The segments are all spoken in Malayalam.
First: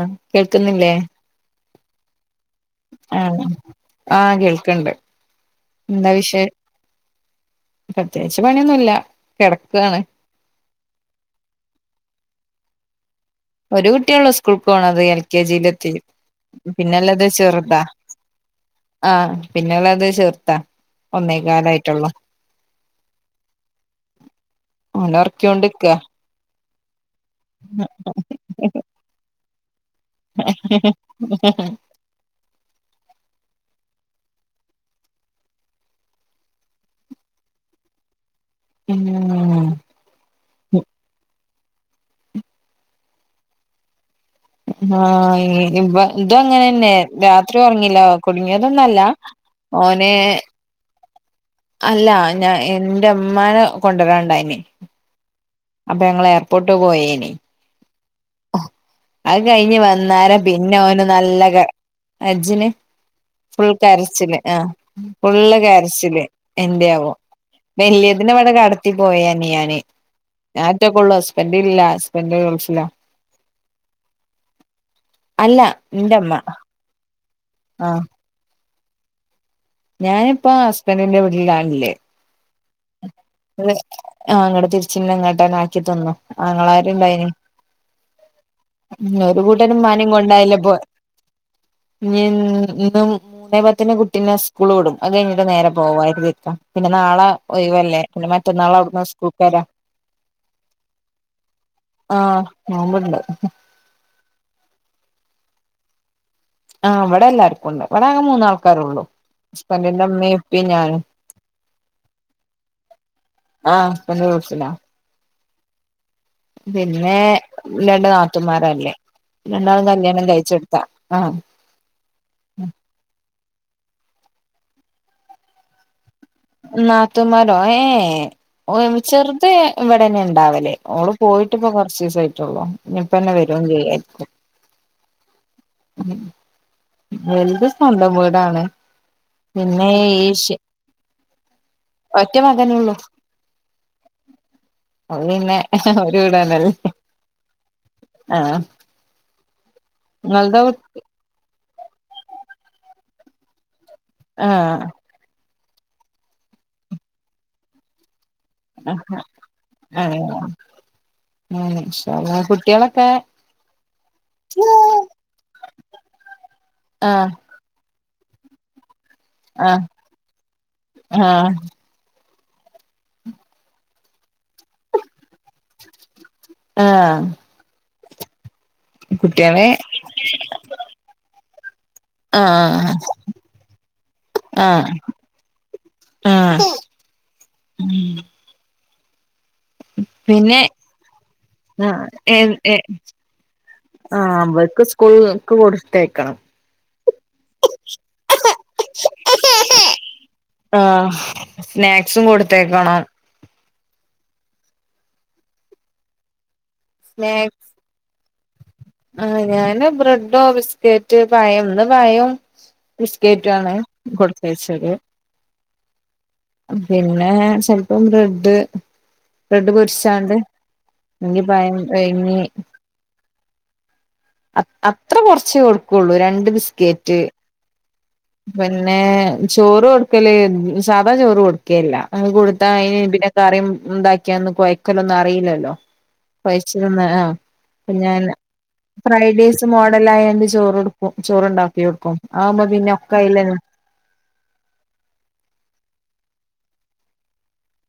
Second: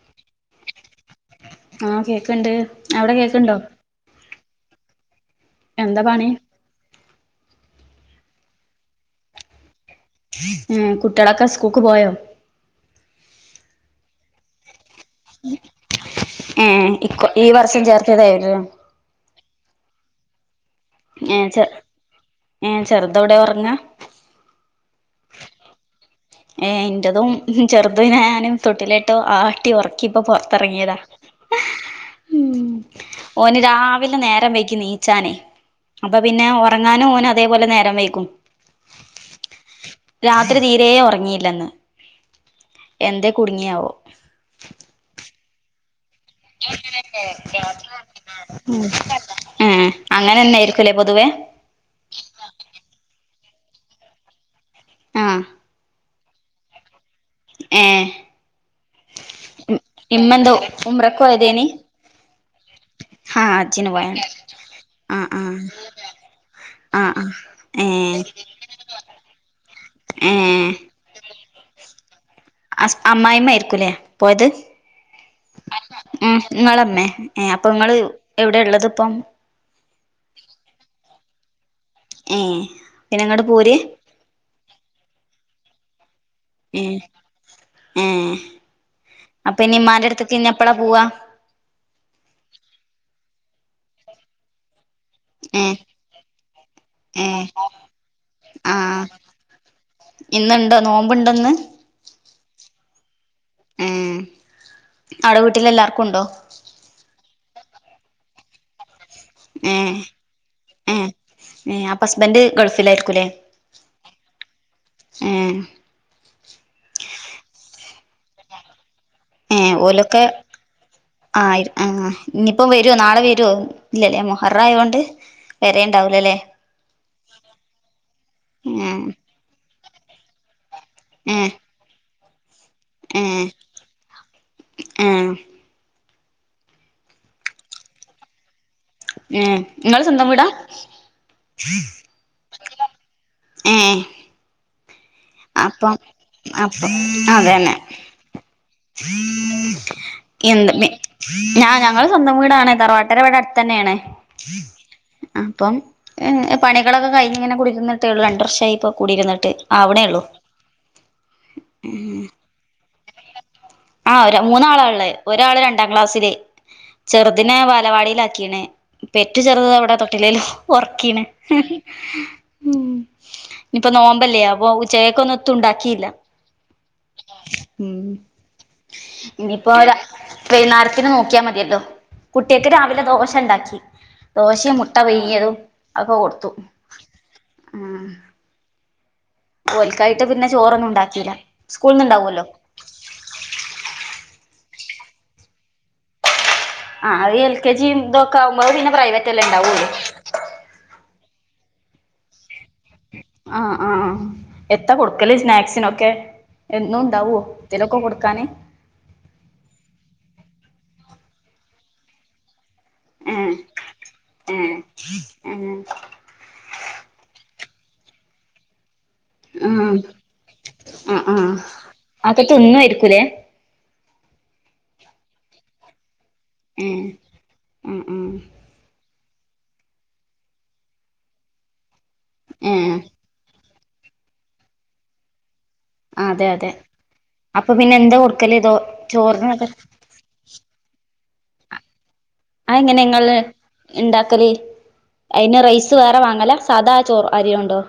ആഹ കേൾക്കുന്നില്ലേ ആഹ കേക്കണ്ട് അവിടെ കേക്കണ്ടോ ണ്ട് എന്താ വിശ പ്രത്യേകിച്ച് പണിയൊന്നുമല്ല കിടക്കുകയാണ് ഉം കുട്ടളോക്കെ സ്കൂക്ക് പോയോ ഒരു കുട്ടിയള്ളൂ സ്കൂൾക്ക് പോകണം അത് എൽ കെ ജിൽ എത്തി ഏഹ് പിന്നെല്ലാത് ഇക്കൊ ഈ വർഷം ചെറുതാ ചേർത്തിയതായിരുന്നു ആഹ പിന്നെയള്ളത് ചേർത്താ ഏർ ചെ ഏ ചെറുതവിടെ ഉറങ്ങാ ന ഉറക്കിയോണ്ടിക്ക ഏ എറതും ചെറുതു നാനും തൊട്ടിലായിട്ടോ ആ കുട്ടി ഉറക്കിപ്പ പുൊറത്തിറങ്ങിയതാ ഉ ഓന് രാവിലെ നേരം വൈക്ക്ി നീച്ചാനെ അപ്പൊ പിന്നെ ഒറങ്ങാനും ഓനും അതേപോലെ നേരം വൈക്കും ഉം രാത്രി തീരെ ഒറക്ക എന്ത കുടുങ്ങിയാവോ ആഹ് ഇവ ഇതും അങ്ങനെന്നെ രാത്രി ഉറങ്ങില്ല കുടുങ്ങിയതൊന്നല്ല ഓന് [inaudible] അങ്ങനന്നെയിരിക്കല പൊതുവേ അല്ല ഞാ എന്റെ മ്മാനെ കൊണ്ടുരാണ്ടായിനി ആഹ് അപ്പ ങ്ങളേർപോർട്ട് പോയേനി ഏഹ് അത് കഴിഞ്ഞ് വന്നാരെ ഇമ്മെന്തോ പിന്നൊന് ഉമ്രക്ക് നല്ല പോയതേനി കജ്ജ്ന് ഹാ ഫുൾ ഹജ്ജിന് പോയാണ് കാരച്ചില് ആ ആഹ് ഫുള് ആഹ് കാരച്ചില് എന്ത്യേ യാവോ ആഹ് ആഹ് വല്യ ഏഹ് തിനവിടെ കടത്തി പോയനി യാൻ ഏഹ് ഞാറ്റൊകൊള്ളൂ ഹസ്ബൻഡില്ല സ്ബന്റ് ഫില മായ്മയിരിക്കൂലേ പോയത് അല്ല ഉ ഇന്റമ്മ നിങ്ങളമ്മേ ഏ അപ്പൊ ങ്ങള് എവിടെ ള്ളത് ഇപ്പം ഞാനിപ്പ ആ ഹസ്ബൻറിന്റെ വീട്ടിലാണില്ലേ ഏഹ് പിന്നെ ഇങ്ങട്ട് പോര് ആ അങ്ങട്ട തിരിച്ച ഇങ്ങോട്ട് ആക്കി തന്നു ഏഹ് ആങ്ങളാരുണ്ടായിനി ഏഹ് ഉ ഒരു അപ്പൊ ഇനി ഇമ്മാന്റെ കൂട്ടനുമ്മനിം അടുത്ത്ക്ക് ഇനി കൊണ്ടായില പോ എപ്പളാ പോവാ ൻ ഒും മൂന്നേ പത്തിന് കുട്ടീനെ സ്കൂൾ വിടും അത് കഴിഞ്ഞിട്ട് നേരെ ഏഹ് പോകര് തിക്ക പിന്നെ നാളെ ഏഹ് ഒയവല്ലേ പിന്നെ മറ്റന്നാൾ ആഹ് അവിടന്ന് സ്കൂക്കരാ ഇന്നുണ്ടോ നോമ്പ്ണ്ടോന്ന് നോമ്പ്ണ്ട് ഏ അടെ വീട്ടിലെ ല്ലാർക്കും ഉണ്ടോ ആഹ് ഇവിടെ എല്ലാർക്കും ണ്ട് ഇവിടെ അങ്ങെ മൂന്നാൾക്കാാരള്ളു ഹസ്ബന്റിന്റെ ഇമമീം ഇപ്പീമ് ഞാനും അപ്പ ഹസ്ബന്റ് ഗൾഫിലായിരിക്കുംല്ലേ ആഹ് ഹസ്ബന്റ് ഗൾഫിലാ ആഏ പിന്നെ രണ്ട് നാത്തൂമാരല്ലേ രണ്ടാളും കല്യാണം കഴിച്ചെടുത്താ ആഹ് ആ ആ ഇനിയിപ്പം വരുവോ നാളെ വരുവോ ഇല്ലല്ലേ അമ്മോ റയോണ്ട് പെരേൽണ്ടാവൂല ലെ നാത്തുമമാരോ ഏ ഏ ആ ഒരു ചെറുത ഇവിടെന്നെ ഉണ്ടാവലേ ഓള് ഏ പോയിട്ട് ഇപ്പ കർച്ചസ് ആയിട്ടുള്ളൂ ഇനിയിപ്പ ഏ എന്നെ വര ചെയ്യരിക്കും ഏ ഉ വെലത് സ്വന്തം വീടാണ് ഏ പിന്നെ നിങ്ങള് സ്വന്തം വീടാ ശ ഒറ്റ മകനേ ഉള്ളു ആഹ പിന്നെ അപ്പം ഒരു വീടാണല്ലോ അപ്പൊ അതന്നെ ആഹ് എ ഇങ്ങൾതോ ഞാ ഞങ്ങൾ സ്വന്തം വീടാണ് തറവാട്ടര വടെ അഡ് തന്നേ ണ് ആഹ ഇപ്പം പണികളൊക്കെ കഴിഞ്ഞിങ്ങനെ കുടിക്കുന്നിട്ടേ ഉള്ളൂ രണ്ട വർഷമായി ഇപ്പ കൂടിരിന്നിട്ട് ആവണേയള്ളൂ ആ കുട്ട്യാളൊക്കെകുട്ട്യാളൊക്കെ ആഹ ഒ മൂന്നാള ള്ളെ ഒരാള് രണ്ടാം ക്ലാസ്സില് ആഹ് ചെറുതിനെ വാലവാടിയിലാ പെറ്റു ചെറുതത് ആഹ് അവിടെ തൊട്ടിലേല ഒർക്കീണ് ആഹ് ഉം ഇനിപ്പോ നോമ്പല്ലയാ അ ചേക്കൊന്നും തും ണ്ടാക്കില്ലാ ആഹ് കുട്ടികളെ ഇനിയിപ്പോ വൈന്നാരത്തിന് നോക്കിയാ മതിയല്ലോ കുട്ട്യാക്ക് ആഹ് രാവിലെ ദോശ ണ്ടാക്കി ദോശയും മുട്ട ആഹ് പെയങ്ങതും ഒക്കെ കൊടുത്തു ഉം ഓൽക്കായിട്ട് പിന്നെ ചോറൊന്നും ഉണ്ടാക്കിയില്ല ആ സ്കൂളിന്ന് ഏ ഉണ്ടാവുമല്ലോ ഏ ആ അവർക്ക് സ്കൂൾക്ക് കൊടുത്തേക്കണം ആഹ അത് എൽ കെ ജി തൊക്കെ ആകുമ്പോ അഹ് പിന്നെ പ്രൈവറ്റ് എല്ലാം ഇണ്ടാവള്ളോ സ്‌നേക്കസും കൊടുത്തേക്കണം ആ ആ എത്ത കൊടുക്കല്ലേ സ്നാക്സിനൊക്കെ എന്നും ഉണ്ടാവോ ഇതിനോക്കെ കൊടു ക്കാന് ആ ഞാന ബ്രെഡോ ബിസ്കറ്റ് പായം ഇന്ന് പായം ഏ ബിസ്‌ക്കറ്റണ് ഏഹ് കൊടുത്തച്ചത് ഏഹ് പിന്നെ ചിലപ്പോൾ ബ്രെഡ് ബ്രെഡ് ആഹ് പൊരിച്ചാണ്ട് ആഹ് എങ്കി ആഹ് പയം പൂയി ങ്ങി അതൊക്കെ തിന്നുവായിരിക്കൂലേ അ അത്ര കുറച്ചേ കൊടുക്കുള്ളൂ രണ്ട് ഏഹ് ബിസ്കറ്റ് ഉം ഉം പിന്നെ ചോറ് കൊടുക്കല് സാധാ ചോറ് കൊടുകേല്ല അത് കൊടുത്താ ഏഹ് അതിന് പിന്നെ കറിയും ഉണ്ടാക്കിയാന്ന് കൊയ്ക്കല ഒന്നും അറിയില്ലല്ലോ അതെ അതെ പൈച്ചിരുന്ന ആഹ അപ്പൊ അ പിന്നെ എന്താ ഞാൻ കൊടുക്കല് ദോ ഫ്രൈഡേസ് ചോറിനൊക്കെ മോഡലയണ്ട് ചോറുടുക്കും ചോറണ്ടാക്കി കൊടുക്കും ആവുമ്പ പിന്നെ അയിലന്നെ ഉണ്ടാകല്ല് അയിന് റൈസ് വേറെ വാങ്ങല്ല സാധാ ചോർ അരി ഉണ്ടോ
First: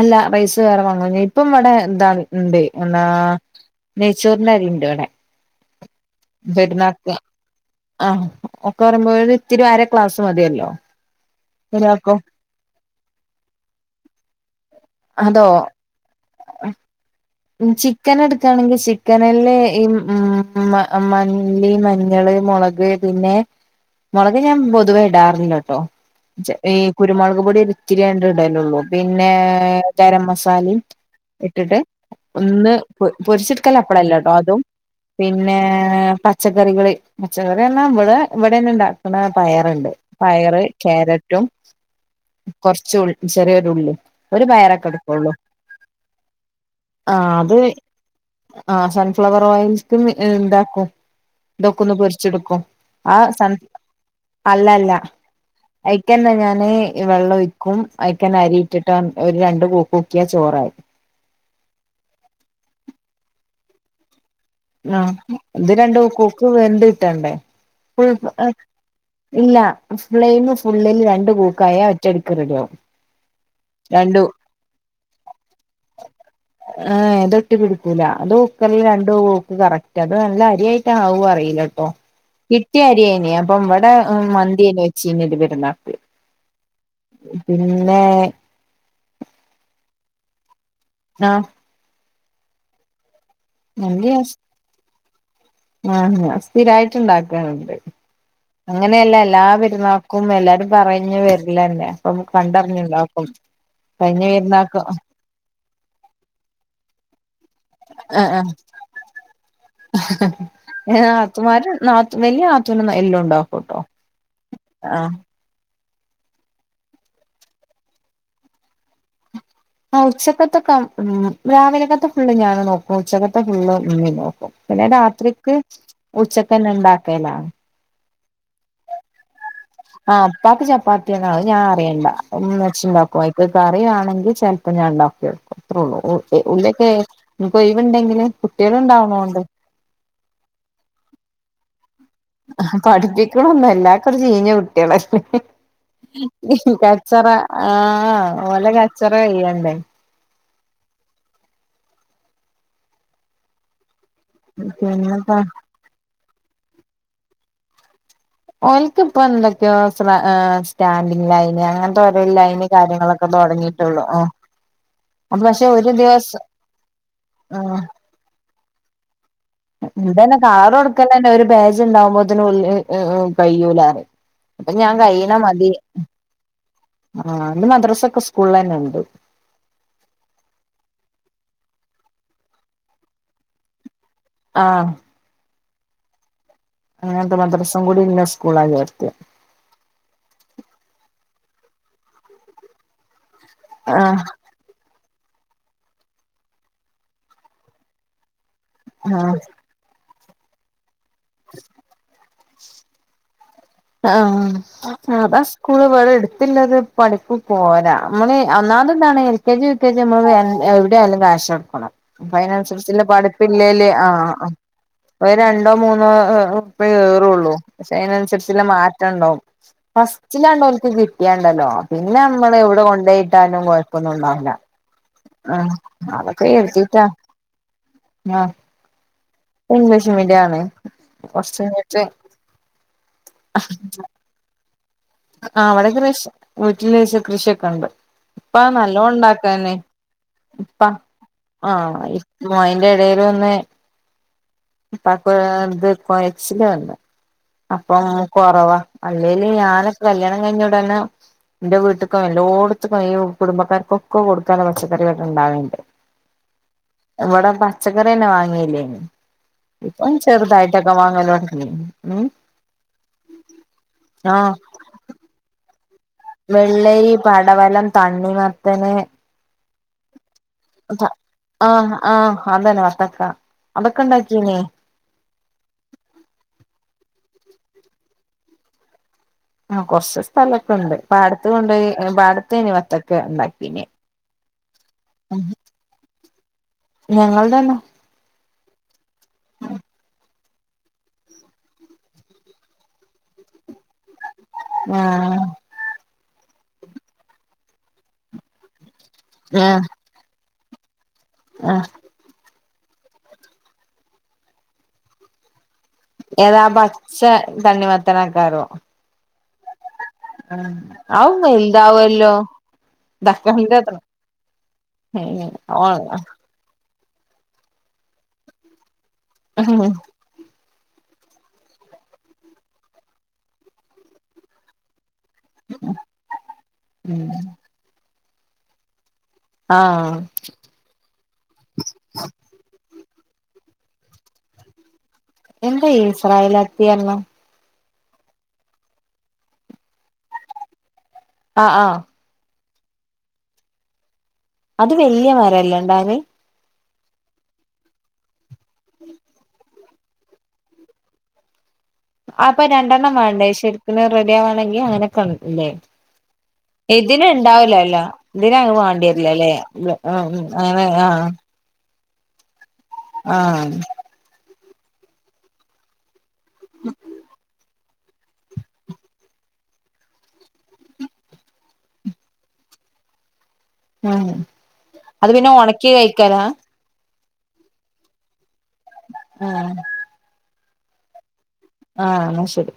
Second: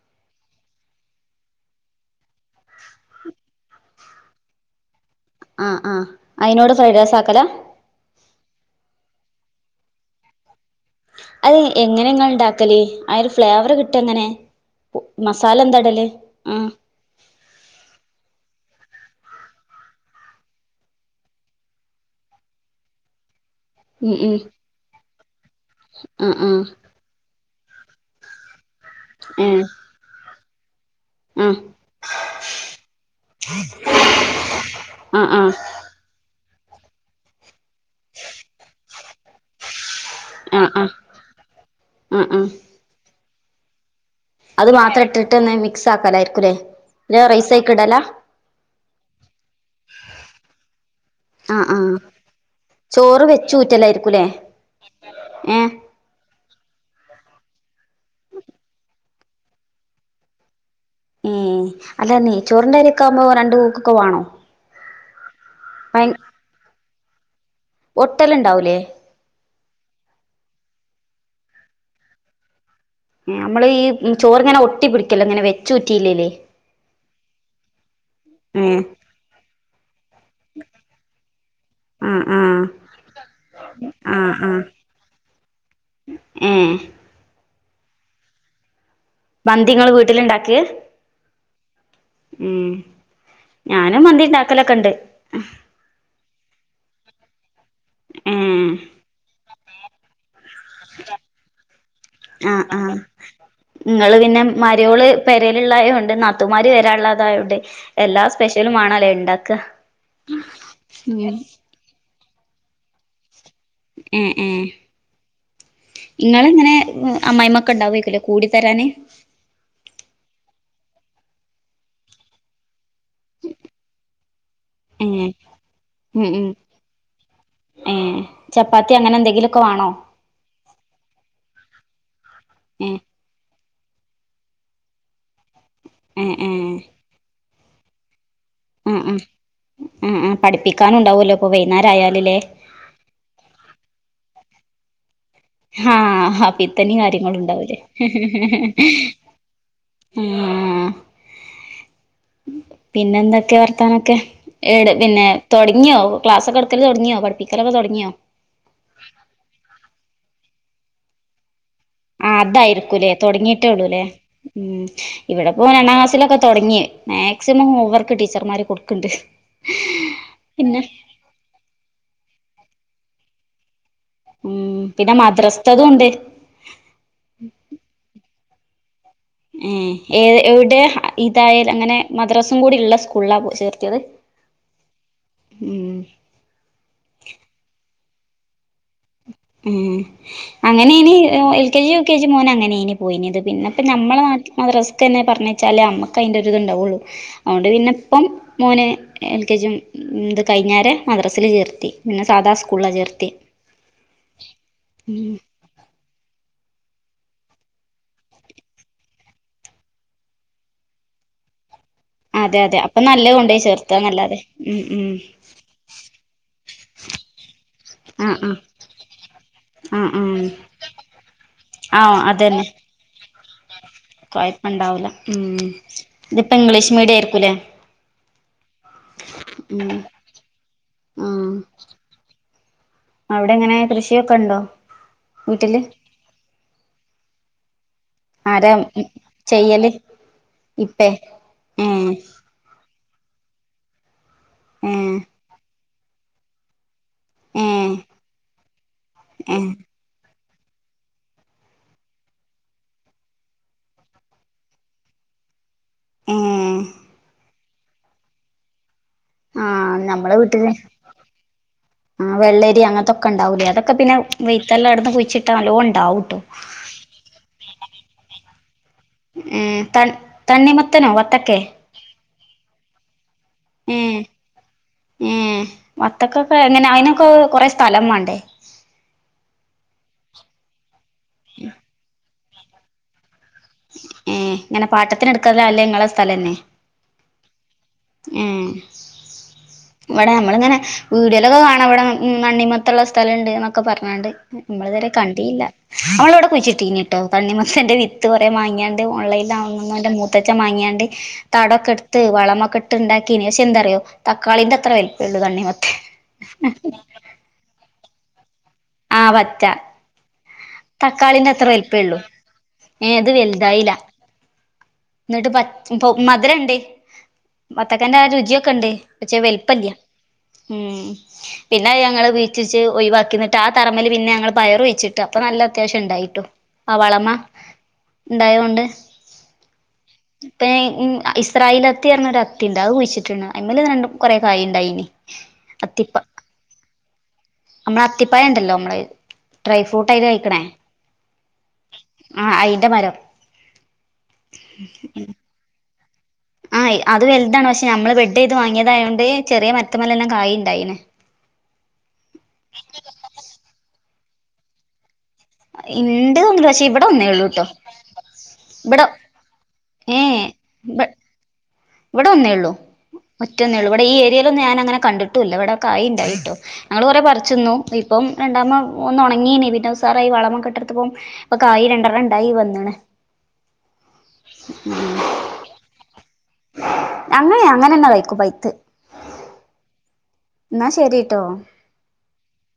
അല്ല റൈസ് വേറെ വാങ്ങ ഇപ്പം ഇവിടെ എന്താണ് ഉണ്ട് എന്താ നെയ്‌ച്ചോറിന്റെ അരിയുണ്ട് അവിടെ ആഹ ആഹ് അതിനോട് ഫ്രൈഡ് റൈസ് ആക്കലാ ആ ഒക്കെ പറയുമ്പോഴ ഇത്തിരി ആരാ ക്ലാസ് മതിയല്ലോ അതെ ഒരാക്കും എങ്ങനെങ്ങാ ഉണ്ടാക്കലേ അ ഒരു ഫ്ലേവർ കിട്ടും എങ്ങനെ അതോ മസാല എന്താ ഇടല് ആഹ ചിക്കൻ എടുക്കയാണെങ്കിൽ ചിക്കനില്ലെ ഈ മ മല്ലി മഞ്ഞള് മുളക് പിന്നെ ഉം മുളക് ഞാൻ പൊതുവേ ഇടാറില്ലോട്ടോ ഉം ആഹ് ഈ കുരുമുളക് പൊടി ഒത്തിരി രണ്ട ഇടലള്ളൂ പിന്നെ ആഹ് ഏഹ് ഗരം മസാലയും ആഹ് ഇട്ടിട്ട് ഒന്ന് പൊരിച്ചിടുക്കൽ അപ്പളല്ല കേട്ടോ അതും ആഹ് ആഹ് പിന്നെ ആഹ് പച്ചക്കറികള് പച്ചക്കറി എല്ലാം ഇവിടെ ഇവിടെ തന്നെ ഉണ്ടാക്കണ പയറുണ്ട് പയറ് ആഹ് ക്യാരറ്റും ആഹ് ആഹ് കുറച്ചു ഉ ചെറിയൊരു ഉള്ളി ഒരു അത് പയറൊക്കെ മാത്ര എടുക്കുള്ളൂ ഇട്ടിട്ട് മിക്സ് ആക്കലായിരിക്കൂല്ലേ പിന്ന റൈസ് ആയിക്ക ഇടലാ ആഹ സൺഫ്ലവർ ഓയിൽക്കും ഉണ്ടാക്കും ആഹ് ഇതൊക്കന്ന് ആഹ് പൊരിച്ചെടുക്കും ആ ചോറ് സൺ വെച്ചൂറ്റലായിരിക്കുംല്ലേ അല്ല അല്ല ഏഹ് അയിക്കന്ന ഞ ങ്ങനെ വെള്ളം ഒഴിക്കും അക്കൻ അരിയിട്ടിട്ട് ഒരു രണ്ട കുക്കിയാ ചോറായി ഉ അല്ല നെയ് ചോറിൻന്റെ അറിയോക്കെ ആവുമ്പോ രണ്ടു പൂക്കൊക്കെ വേണോ ആ ഇത് രണ്ട കൊക്ക് വെണ്ട കിട്ടണ്ടേ ഒട്ടലുണ്ടാവൂലേ ഇല്ല ഫ്രെയിം ഫുള്ളിൽ രണ്ടു പൂക്കായ ഒറ്റടിക്ക് റെഡിയാവും നമ്മള് ഈ രണ്ടു ചോറിങ്ങനെ ഒട്ടി പിടിക്കല്ലോ ഇങ്ങനെ വെച്ചുറ്റിയില്ലല്ലേ ഏ തൊട്ടി പിടിപ്പൂല ഇത് ഏഹ് കുക്കറിലെ രണ്ട് കൂക്ക് കറക്റ്റ് അത് നല്ല അരിയായിട്ടാണ് ആവൂ അറിയില്ലട്ടോ ആഹ് ആഹ് കിട്ടിയ അരിയനി അപ്പൊ ഇവിടെ ആഹ് മന്തിനെ വെച്ച ഇനി ഇത് പെരുന്നാക്ക് ഉം പിന്നെ മന്തി നിങ്ങൾ വീട്ടിലുണ്ടാക്ക് ആ ഉം ഞാനും നല്ല മന്തി ഇണ്ടാക്കലൊക്കെണ്ട് ആ സ്ഥിരായിട്ട് ഉണ്ടാക്കാറുണ്ട് ഉം അങ്ങനെയല്ല എല്ലാ പെരുന്നാക്കും എല്ലാരും പറഞ്ഞു വരില്ലന്നെ അപ്പൊ കണ്ടറിഞ്ഞുണ്ടക്കും നിങ്ങള് പിന്നെ മരയോള് പരലുള്ളായ ഉണ്ട് നാത്തുമാര് വരാനുള്ളതായണ്ട് ആഹ് എല്ലാ ആഹ് സ്പെഷ്യലും ആണല്ലേ ഉണ്ടാക്ക നെല്ലിയ ആറ്റന എല്ലാം ഉണ്ടോ ഉം ഉ നിങ്ങ ഇങ്ങനെ അമ്മായി്മക്ക ഉണ്ടാവേക്കല്ലേ കൂടി തരാന് ആ ഉച്ചക്കത്തൊക്കെ ഉ രാവിലക്കത്ത ഫുള് ഞാണ് നോക്ക ഉച്ചക്കത്തെ ഫുള്ള് ഉമ്മി നോക്കും പിന്നെ ഏ രാത്രിക്ക് ഉം ഉം ഉച്ചക്കന്നെ ഉണ്ടാക്കലാ ഏ ചപ്പാത്തി അങ്ങനെ എന്തെങ്കിലുമൊക്കെ വേണോ ആഹ പത്തിച്ചാ പാട്ടിയ ഞാ ണ്ട എന്ന് ഏ വെച്ചിുണ്ടാക്കും ഇപ്പ കറി ആണെങ്കിൽ ചെിലപ്പോ ഞാൻ ഉണ്ടാക്കി വക്കും അത്രേള്ളൂ ഏ ഏ ഉള്ളൊക്കെക്ക് ഒൈവുണ്ടെങ്കിൽ ആ ഉ ആ ആ പഠിപ്പിക്കാനുണ്ടാവല്ലോ ഇപ്പൊ വൈകുന്നേരം ആായാലും ആ പഠിപ്പിക്കണന്നോ എല്ലാക്കറും ചീഞ്ഞ കുട്ടികളെെ ആഹ് അപ്പൊ ഇത്തന്നെയും കച്ചറ കാര്യങ്ങളും ഉണ്ടാവൂലേ ആഹ ലെ കച്ചറ കെയ്യണ്ടേ ആ പിന്നെ എന്തൊക്കെ വർത്താനൊക്കെ ട് പിന്നെ പിന്നെപ്പ തുടങ്ങിയോ ക്ലാസ്ൊക്കെ എടുക്കല് തുടങ്ങിയോ പഠിപ്പിക്കലൊക്കെ തുടങ്ങിയോ ഓക്ക് ഇപ്പൊ എന്തൊക്കെയോ സ്റ്റാൻഡിങ് ലൈന ആ അങ്ങനെത്തെോരയില്ല അതിന് അതായിരിക്കൂല്ലേ കാര്യങ്ങളൊക്കെ തുടങ്ങിയിട്ടേ ഉള്ളൂല്ലേ തുടങ്ങിയിട്ടുള്ളു ഉം ഇവിടെ പോ രണ്ടാം ക്ലാസിലൊക്കെ തുടങ്ങിയ മാക്സിമം വർക്ക് ടീച്ചർമാർ കൊടുക്കണ്ട് ഇന്തന്നെ കാർ പിന്നെ കൊടുക്കലന്നെ ഒരു പേജ് ഉണ്ടാവുമ്പോത്തിന് ഉ കഴിയൂലാ അപ്പൊ ഉം ഞാൻ പിന്നെ കഴന മതി മദ്രസ്ത്തതും ഉണ്ട് ആ അ മദ്രാസൊക്കെ പുള്ളനുണ്ട് ഏ ഏ എവിടെ ഇതായാലൽ അങ്ങനെ മദ്രാസും കൂടി ഉള്ള സ്കൂളാ പോ ചേർത്തിയത് ആഹ ഉം അങ്ങനന്ത മദ്രാസൻ കൂടി ഇല്ല സ്കൂൾ ആഗ ഇർത്തി ഉം അങ്ങനെ ഇനി L K G U K G മോന അങ്ങനെ ഇനി പോയിന്ത് പിന്നെപ്പ നമ്മെ ആഹ് നാട്ടിൽ മാത്രം െ പറഞ്ഞ വച്ചാലേ അമ്മക്ക് അതിന്റെ ഒരുരി ഇത്ണ്ടാവുള്ളു അതുകൊണ്ട് പിന്നെ ഇപ്പം മോന ആഹ് എൽ കെ ജും ഇത് കഴിഞ്ഞേര മദ്രാസൽ ചേർത്തി പിന്നെ സാദാ സ്കൂളാണ് ചേർത്തി ആഹ ഉം സതാ സ്കൂള് വേറെ എടുത്തില്ലത് പഠിപ്പു പോരാ നമ്മള് ഒന്നാമ ഇതാണ് L K G V K G നമ്മള് എവിടെ ആയാലും കാക്യാഷ് എടുക്കണം അന അതെ അതെ അപ്പൊ അനുസരിച്ച നല്ല കൊണ്ടോയി പഠിപ്പില്ലല്ലേ ചേർത്താന്നല്ലാതെ ആഹ ഉം ഉം ഒരു രണ്ടോ മൂന്നോ ഇ കയറള്ളൂ പക്ഷെ ആഹ് അതിനനുസരിച്ച് ആഹ് മാറ്റ ഉണ്ടാവും ആഹ് ആഹ് ഫസ്റ്റിലാണ്ടോക്ക് കിട്ടിയണ്ടല്ലോ ആഹ് പിന്നെ നമ്മള് അതന്നെ എവിടെ കൊണ്ട കിട്ടാനും കൊഴപ്പൊന്നുംന്നാവില്ല കൊഴപ്പണ്ടാവൂല ആ ഉം അതൊക്കെ ഇതിപ്പോ ഇംഗ്ലീഷ് കേർത്തിീട്ടാ മീഡിയം ആയിരിക്കൂല്ലേ ആഹ ഉം ഇംഗ്ലീഷ് മീഡിയ ആണ് ആഹ് കൊട്ട് അവിടെ എങ്ങനെ കൃഷിയൊക്കെ ഉണ്ടോ ആ വീട്ടില് വവിടെ കൃഷി വീട്ടില കൃഷിയൊക്കെ ഉണ്ട് ഇപ്പ ആരാ നല്ലോ ഉണ്ടാക്കനെ ചെയ്യല് ഇപ്പ ഇപ്പേ ആഹ ഏഹ് അ ഇടയില ഒന്ന് ഏഹ് പാക്കന്ത കുക്ശ വല്ല ഏഹ് അപ്പൊ കൊറവാ അല്ലേല് ഏഹ് ഞാനക്ക കല്യാണം കഴിഞ്ഞ ഇടന്നെ എന്റെ വീട്ടക്കും എല്ലോടത്തക്കും കുടുംബക്കാർക്കൊക്കെ കൊടുക്കാന പച്ചക്കറികൊക്കെ ഉണ്ടാവണ്ട് ഏഹ് ഇവിടെ പച്ചക്കറിന്നെ വാങ്ങിയല്ലേന് ഇപ്പം ചെറുതായിട്ടൊക്കെ വങ്ങാനോട ആ് വെള്ളരി അങ്ങനത്തൊക്കെ ഉണ്ടാവൂലേ അതൊക്കെ പിന്നെ ആഹ് വെയ്ത്തല്ലാം അടുന്ന് കുഴിച്ചിട്ടാല്ലോ വെള്ളരി പടവലം തണ്ണി മത്തനെ ഉ തൻ ആഹ് ആഹ് അതാണ്െ വത്തക്ക [inaudible] ഉ ഉണ്ടാക്കീനി ഏ വത്തക്കൊക്കെ എങ്ങനെ അയിനൊക്കെ കൊറേ സ്ഥലം വാണ്ടേ ആ കൊറച്ച് സ്ഥലൊക്കെ ഇണ്ട് പാടത്ത് കൊണ്ടോയി പാടത്തേനി വത്തക്ക ഇണ്ടാക് മ്മ് ഇങ്ങനെ പാട്ടത്തിനെട്ത്തതാ അല്ലേ ഇങ്ങളെ സ്ഥലെന്നെ ഞങ്ങൾതന്നെ മ്മ് വടെ നമ്മളിങ്ങനെ വീടിയോലൊക്കെ കാണാ ഇവിടെ നണ്ണിമത്തൻ ഇള്ള സ്ഥലംണ്ട് എന്നൊക്കെ പറഞ്ഞാണ്ട് ആ അമ്മള്തരെ കണ്ടീല്ല അമ്മള് ഇവടെ കുഴിച്ചിട്ടീനിട്ടോ തണ്ണിമത്തന്റെ വിത്ത് കൊറേ മാങ്ങിയാ ആ ഓൺലൈൻലാണ് തോന്ന്ണു ഇൻ്റെ മൂത്തച്ചൻ മാങ്ങിയാണ്ട് ആ തടൊകെട്ത്ത് വളമൊകെട്ട് ട്ട് ണ്ടാക്കീനി പക്ഷെ എന്താറിയോ തക്കാളിൻ്റത്ര വെൽപ്പേള്ളു തണ്ണി മത് ഏതാ പച്ച തണ്ണി മത്തനാകാരം അ പച്ച അതും തക്കാളിന്റത്ര വെൽപ്പേള്ളൂ വലുതാവല്ലോ ഏ ഇത് തക്കാളിന്റെ വെൽതായീല അത്ര ഇന്നിട്ട് പച് ഓ ഇപ്പൊ മധുരണ്ട് വത്തക്കന്റെ ആ രുചിയൊക്കെ ഇണ്ട് പക്ഷേ വെൽപ്പല്ല മ്മ് പിന്നെ ഞങ്ങള് [unintelligible] ഒഴിവാക്കി ന്നട്ട് ആ തറമ്മല് പിന്നെ ഞങ്ങള് പയറുയിച്ചിട്ടാ അപ്പം നല്ല അത്യാവശ്യം ഇണ്ടായിട്ടോ ആ വളമ ഇണ്ടായോണ്ട് ആ ഇപ്പ ഏ ഇസ്രായേലത്തി പറഞ്ഞ ഒരു അത്തിണ്ട് അത് കുഴിച്ചിട്ട് ട്ട്ണ് അയിമല് നല്ലോം കൊറേ കായിണ്ടായീനി എന്താ ഇസ്രായേലത്തിയർഞാ അമ്മള അത്തിപ്പയണ്ടല്ലോ അമ്മള് ഡ്രൈ ഫ്രൂട്ടായി കഴിക്ക്ണേ ആ ആ അയിൻ്റെ മരം അത് വെല്ല്യ മരല്ലേണ്ടാവല് ആ അത് വെൽതാണ് പക്ഷെ ഞമ്മള് ബെഡെയ്ത് വാങ്ങിയതായോണ്ട് ചെറിയേ മര് ത്ത്മലെല്ലാം കായിണ്ടായീണ് അപ്പം രണ്ടെണ്ണം വേണ്ടേ ശരിക്ക്ന് റെഡിയാവാണെങ്കിൽ അങ്ങനൊക്കെ ണ്ട് ഇണ്ട് തോന്നുന്നു പക്ഷെ ഇവിടെ ഇതിന് ഒന്നേ ഉള്ളൂ ട്ടോ ഇണ്ടാവൂലല്ലോ ഇതിനങ്ങ് ഇവിടെ വാണ്ടിരിലല്ലേ ഏ അ ആ ആ ഇവിടെ ഒന്നേ ഉള്ളൂ മറ്റൊന്നേ ആഹ് ഉള്ളൂ ഇവിടൊന്നെള്ളു ഒറ്റൊന്നേള്ളു വടെ ഈ ഏരിയേലൊന്നു ഞാനങ്ങനെ കണ്ടിട്ടൂല്ല ഇവിടെ കായി ഇണ്ടായി ട്ടോ ഞങ്ങള് കൊറെ പറിച്ച്ന്നു ഇപ്പം രണ്ടാമ ഒന്ന് ഒണങ്ങീനി പിന്നെ ഉസാറായി വളമെയൊകെട്ടൊടാത്തപ്പം ഇപ്പൊ കായി രണ്ടർണം ഇണ്ടായി വന്ന്ണ് ആ അത് പിന്നെ ഒണക്കി കഴിക്കാലാ അങ്ങനെ അങ്ങനെന്നാ കയ്ക്കും പൈത്തത് ആ ന്നാ ശരിട്ടോ ആ എന്നാ ശരി